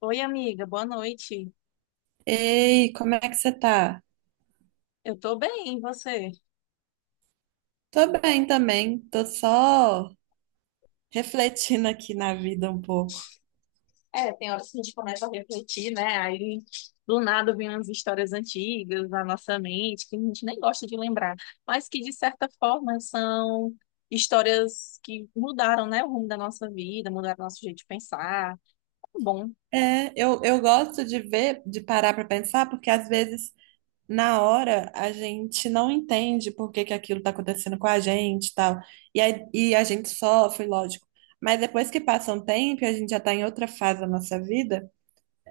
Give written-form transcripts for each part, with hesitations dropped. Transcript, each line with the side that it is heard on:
left: Oi, amiga, boa noite.
right: Ei, como é que você tá?
left: Eu tô bem, e você?
right: Tô bem também, tô só refletindo aqui na vida um pouco.
left: É, tem horas que a gente começa a refletir, né? Aí do nada vem umas histórias antigas na nossa mente que a gente nem gosta de lembrar, mas que de certa forma são histórias que mudaram, né, o rumo da nossa vida, mudaram nosso jeito de pensar. Bom,
right: É, eu gosto de ver, de parar pra pensar, porque às vezes na hora a gente não entende por que que aquilo tá acontecendo com a gente e tal. E, aí, e a gente sofre, lógico. Mas depois que passa um tempo e a gente já tá em outra fase da nossa vida,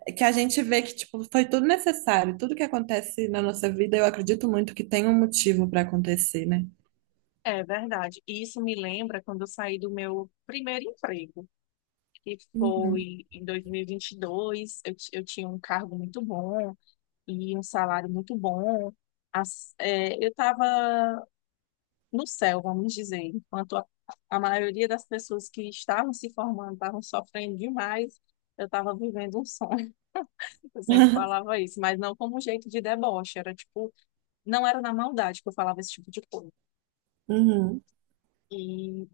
right: é que a gente vê que tipo, foi tudo necessário. Tudo que acontece na nossa vida, eu acredito muito que tem um motivo pra acontecer, né?
left: é verdade. E isso me lembra quando eu saí do meu primeiro emprego, que
right: Uhum.
left: foi em 2022. Eu tinha um cargo muito bom, e um salário muito bom. Eu estava no céu, vamos dizer, enquanto a maioria das pessoas que estavam se formando estavam sofrendo demais, eu estava vivendo um sonho. Eu sempre falava isso, mas não como um jeito de deboche, era tipo, não era na maldade que eu falava esse tipo de coisa.
right: Uhum.
left: E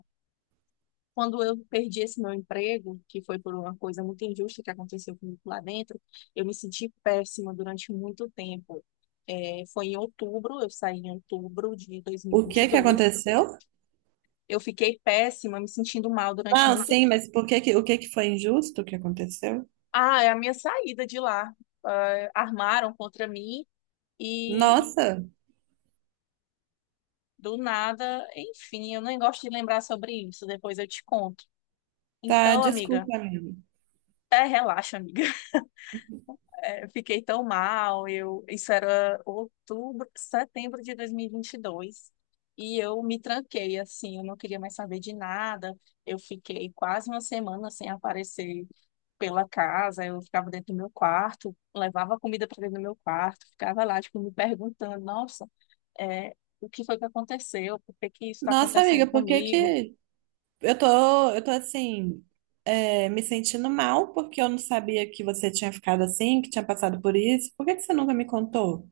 left: Quando eu perdi esse meu emprego, que foi por uma coisa muito injusta que aconteceu comigo lá dentro, eu me senti péssima durante muito tempo. É, foi em outubro, eu saí em outubro de
right: O que que
left: 2022.
right: aconteceu?
left: Eu fiquei péssima, me sentindo mal durante
right: Não,
left: muito
right: sim,
left: tempo.
right: mas por que que, o que que foi injusto que aconteceu?
left: Ah, é a minha saída de lá. Ah, armaram contra mim e
right: Nossa,
left: do nada, enfim, eu nem gosto de lembrar sobre isso, depois eu te conto.
right: tá,
left: Então, amiga,
right: desculpa, amiga.
left: até relaxa, amiga. Eu fiquei tão mal, eu, isso era outubro, setembro de 2022, e vinte e dois, e eu me tranquei, assim, eu não queria mais saber de nada, eu fiquei quase uma semana sem aparecer pela casa, eu ficava dentro do meu quarto, levava comida para dentro do meu quarto, ficava lá, tipo, me perguntando, nossa, é, o que foi que aconteceu, por que que isso está
right: Nossa,
left: acontecendo
right: amiga, por que
left: comigo.
right: que eu tô, eu tô assim, é, me sentindo mal porque eu não sabia que você tinha ficado assim, que tinha passado por isso. Por que que você nunca me contou?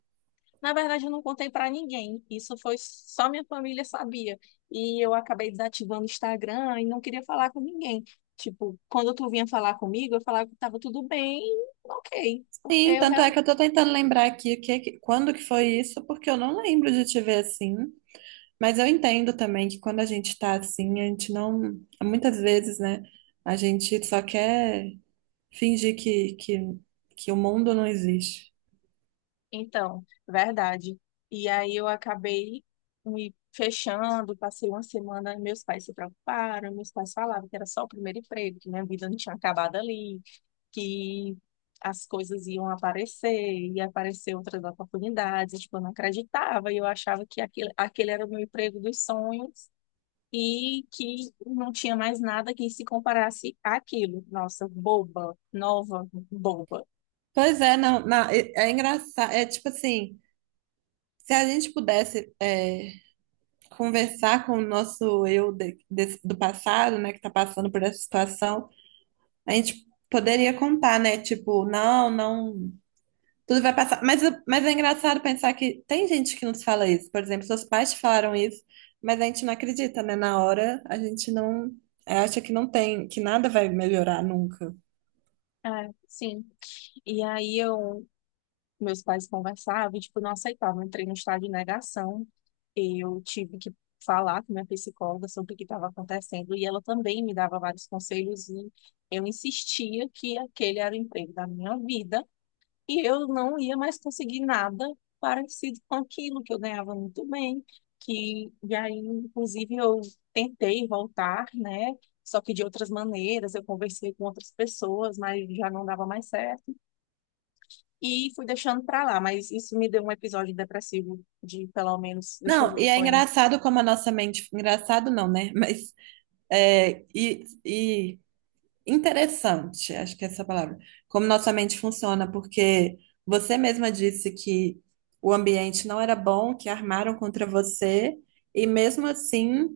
left: Na verdade, eu não contei para ninguém. Isso foi só minha família sabia. E eu acabei desativando o Instagram e não queria falar com ninguém. Tipo, quando tu vinha falar comigo, eu falava que tava tudo bem, ok, porque
right: Sim,
left: eu
right: tanto é
left: realmente.
right: que eu tô tentando lembrar aqui o que, quando que foi isso, porque eu não lembro de te ver assim. Mas eu entendo também que quando a gente tá assim, a gente não, muitas vezes, né? A gente só quer fingir que o mundo não existe.
left: Então, verdade. E aí eu acabei me fechando, passei uma semana, meus pais se preocuparam, meus pais falavam que era só o primeiro emprego, que minha vida não tinha acabado ali, que as coisas iam aparecer, ia aparecer outras oportunidades, tipo, eu não acreditava, e eu achava que aquele era o meu emprego dos sonhos e que não tinha mais nada que se comparasse àquilo. Nossa, boba, nova, boba.
right: Pois é, não, não, é, é engraçado. É tipo assim, se a gente pudesse é, conversar com o nosso eu do passado, né, que tá passando por essa situação, a gente poderia contar, né? Tipo, não, não, tudo vai passar. Mas é engraçado pensar que tem gente que nos fala isso. Por exemplo, seus pais te falaram isso, mas a gente não acredita, né? Na hora, a gente não, é, acha que não tem, que nada vai melhorar nunca.
left: É, sim. E aí eu Meus pais conversavam e, tipo, não aceitavam. Eu entrei no estado de negação. Eu tive que falar com minha psicóloga sobre o que estava acontecendo e ela também me dava vários conselhos e eu insistia que aquele era o emprego da minha vida e eu não ia mais conseguir nada parecido com aquilo que eu ganhava muito bem, que e aí, inclusive, eu tentei voltar, né? Só que de outras maneiras, eu conversei com outras pessoas, mas já não dava mais certo. E fui deixando pra lá, mas isso me deu um episódio depressivo de pelo menos, deixa eu
right: Não, e
left: ver,
right: é
left: foi.
right: engraçado como a nossa mente. Engraçado não, né? Mas é, e interessante, acho que é essa a palavra. Como nossa mente funciona, porque você mesma disse que o ambiente não era bom, que armaram contra você, e mesmo assim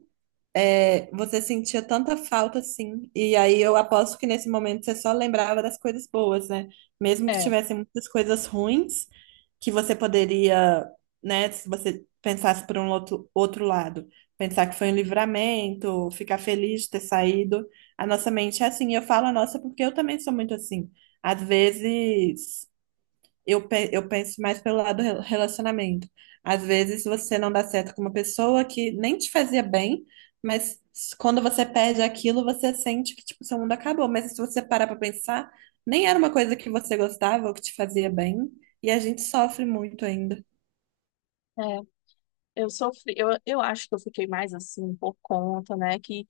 right: é, você sentia tanta falta assim. E aí eu aposto que nesse momento você só lembrava das coisas boas, né? Mesmo que
left: É,
right: tivessem muitas coisas ruins, que você poderia, né, se você pensasse por um outro, outro lado, pensar que foi um livramento, ficar feliz de ter saído. A nossa mente é assim. E eu falo a nossa porque eu também sou muito assim. Às vezes. Eu, eu penso mais pelo lado relacionamento. Às vezes você não dá certo com uma pessoa que nem te fazia bem, mas quando você perde aquilo, você sente que tipo, seu mundo acabou. Mas se você parar pra pensar, nem era uma coisa que você gostava ou que te fazia bem, e a gente sofre muito ainda.
left: é, eu sofri, eu acho que eu fiquei mais assim por conta, né, que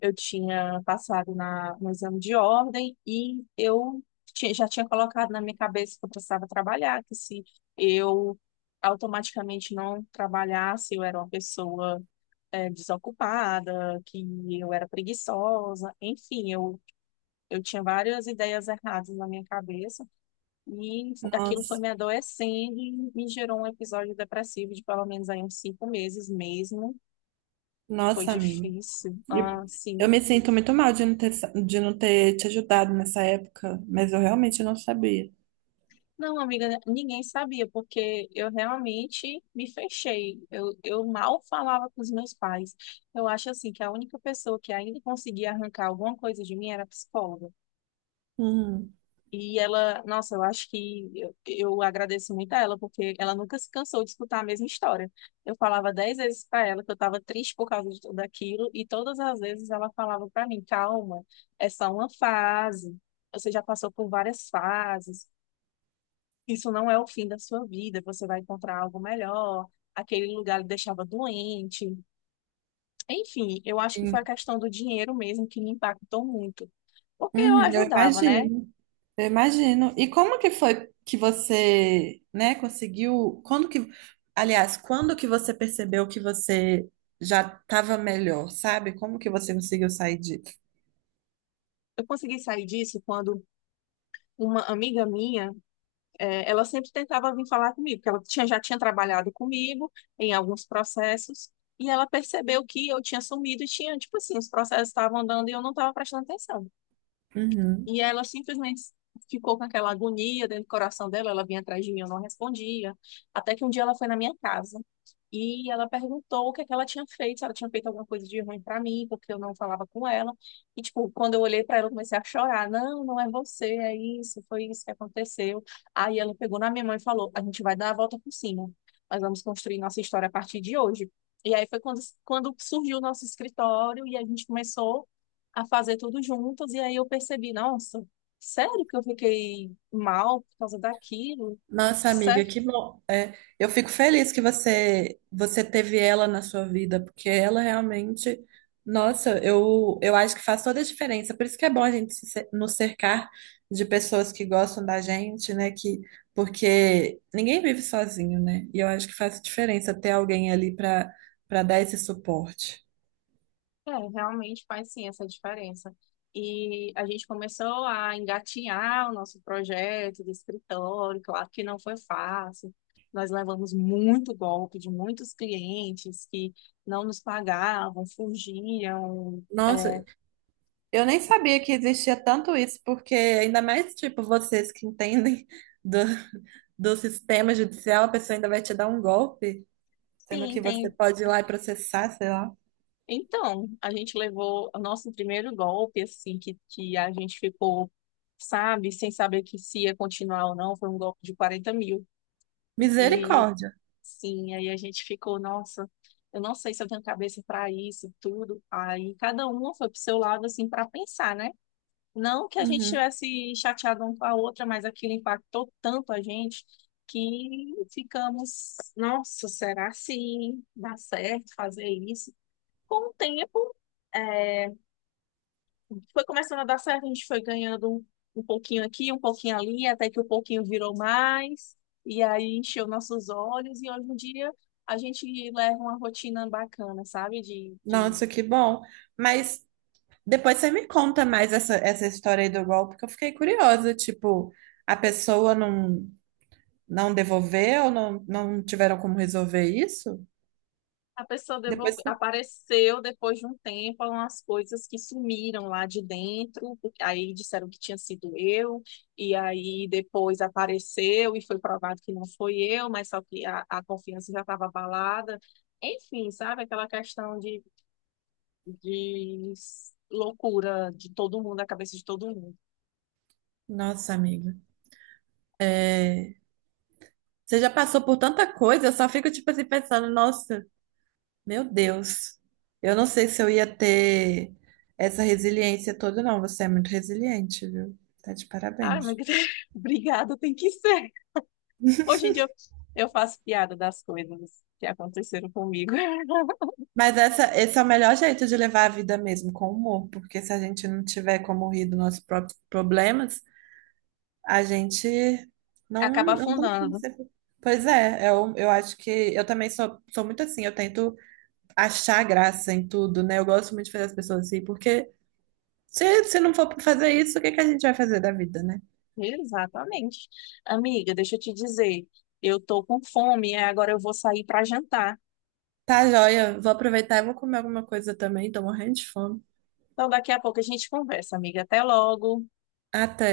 left: eu tinha passado no exame de ordem e eu já tinha colocado na minha cabeça que eu precisava trabalhar, que se eu automaticamente não trabalhasse, eu era uma pessoa desocupada, que eu era preguiçosa, enfim, eu tinha várias ideias erradas na minha cabeça. E aquilo foi
right: Nossa,
left: me adoecendo e me gerou um episódio depressivo de pelo menos aí uns 5 meses mesmo. Foi
right: nossa, amiga.
left: difícil.
right: E
left: Ah,
right: eu
left: sim.
right: me sinto muito mal de não ter, de não ter te ajudado nessa época, mas eu realmente não sabia.
left: Não, amiga, ninguém sabia, porque eu realmente me fechei. Eu mal falava com os meus pais. Eu acho assim que a única pessoa que ainda conseguia arrancar alguma coisa de mim era a psicóloga.
right: Uhum,
left: E ela, nossa, eu acho que eu agradeço muito a ela, porque ela nunca se cansou de escutar a mesma história. Eu falava 10 vezes para ela que eu estava triste por causa de tudo aquilo, e todas as vezes ela falava para mim: calma, é só uma fase, você já passou por várias fases, isso não é o fim da sua vida, você vai encontrar algo melhor. Aquele lugar lhe deixava doente. Enfim, eu acho que foi a
right: sim.
left: questão do dinheiro mesmo que me impactou muito, porque eu
right: Uhum, eu
left: ajudava, né?
right: imagino. Eu imagino. E como que foi que você, né, conseguiu? Quando que, aliás, quando que você percebeu que você já estava melhor, sabe? Como que você conseguiu sair disso?
left: Eu consegui sair disso quando uma amiga minha, ela sempre tentava vir falar comigo, porque ela já tinha trabalhado comigo em alguns processos, e ela percebeu que eu tinha sumido e tinha, tipo assim, os processos estavam andando e eu não estava prestando atenção.
right: Uhum.
left: E ela simplesmente ficou com aquela agonia dentro do coração dela, ela vinha atrás de mim, eu não respondia. Até que um dia ela foi na minha casa e ela perguntou o que é que ela tinha feito, se ela tinha feito alguma coisa de ruim pra mim, porque eu não falava com ela. E, tipo, quando eu olhei pra ela, eu comecei a chorar. Não, não é você, é isso, foi isso que aconteceu. Aí ela pegou na minha mão e falou: a gente vai dar a volta por cima, nós vamos construir nossa história a partir de hoje. E aí foi quando surgiu o nosso escritório e a gente começou a fazer tudo juntos, e aí eu percebi, nossa, sério que eu fiquei mal por causa daquilo?
right: Nossa, amiga,
left: Sério?
right: que bom. É, eu fico feliz que você teve ela na sua vida, porque ela realmente, nossa, eu acho que faz toda a diferença. Por isso que é bom a gente se cer- nos cercar de pessoas que gostam da gente, né? Que, porque ninguém vive sozinho, né? E eu acho que faz diferença ter alguém ali para dar esse suporte.
left: É, realmente faz sim essa diferença. E a gente começou a engatinhar o nosso projeto do escritório, claro que não foi fácil. Nós levamos muito golpe de muitos clientes que não nos pagavam, fugiam.
right: Nossa,
left: É,
right: eu nem sabia que existia tanto isso, porque ainda mais, tipo, vocês que entendem do, do sistema judicial, a pessoa ainda vai te dar um golpe, sendo
left: Sim,
right: que você
left: tem
right: pode ir lá e processar, sei lá.
left: Então, a gente levou o nosso primeiro golpe, assim, que a gente ficou, sabe, sem saber que se ia continuar ou não, foi um golpe de 40 mil. E,
right: Misericórdia.
left: sim, aí a gente ficou, nossa, eu não sei se eu tenho cabeça para isso, tudo. Aí cada uma foi pro seu lado, assim, para pensar, né? Não que a gente
right: Uhum.
left: tivesse chateado um com a outra, mas aquilo impactou tanto a gente que ficamos, nossa, será que dá certo fazer isso? Com o tempo, é, foi começando a dar certo, a gente foi ganhando um, um pouquinho aqui, um pouquinho ali, até que o pouquinho virou mais, e aí encheu nossos olhos, e hoje em dia a gente leva uma rotina bacana, sabe? De
right: Nossa, que bom. Mas depois você me conta mais essa, essa história aí do golpe, que eu fiquei curiosa. Tipo, a pessoa não, não devolveu, não, não tiveram como resolver isso?
left: A pessoa
right: Depois você...
left: apareceu depois de um tempo umas coisas que sumiram lá de dentro, porque aí disseram que tinha sido eu, e aí depois apareceu e foi provado que não foi eu, mas só que a confiança já estava abalada. Enfim, sabe? Aquela questão de loucura de todo mundo, a cabeça de todo mundo.
right: Nossa, amiga. É, você já passou por tanta coisa, eu só fico tipo assim pensando, nossa, meu Deus. Eu não sei se eu ia ter essa resiliência toda, não. Você é muito resiliente, viu? Tá de
left: Ai, mas
right: parabéns.
left: obrigada, tem que ser. Hoje em dia eu faço piada das coisas que aconteceram comigo.
right: Mas essa, esse é o melhor jeito de levar a vida mesmo, com humor, porque se a gente não tiver como rir dos nossos próprios problemas, a gente não,
left: Acaba
right: não tem como
left: afundando.
right: ser. Pois é, eu acho que eu também sou, sou muito assim, eu tento achar graça em tudo, né? Eu gosto muito de fazer as pessoas rir, porque se não for fazer isso, o que que a gente vai fazer da vida, né?
left: Exatamente. Amiga, deixa eu te dizer, eu tô com fome, é, agora eu vou sair para jantar.
right: Tá, joia. Vou aproveitar e vou comer alguma coisa também. Tô morrendo de fome.
left: Então daqui a pouco a gente conversa, amiga. Até logo.
right: Até.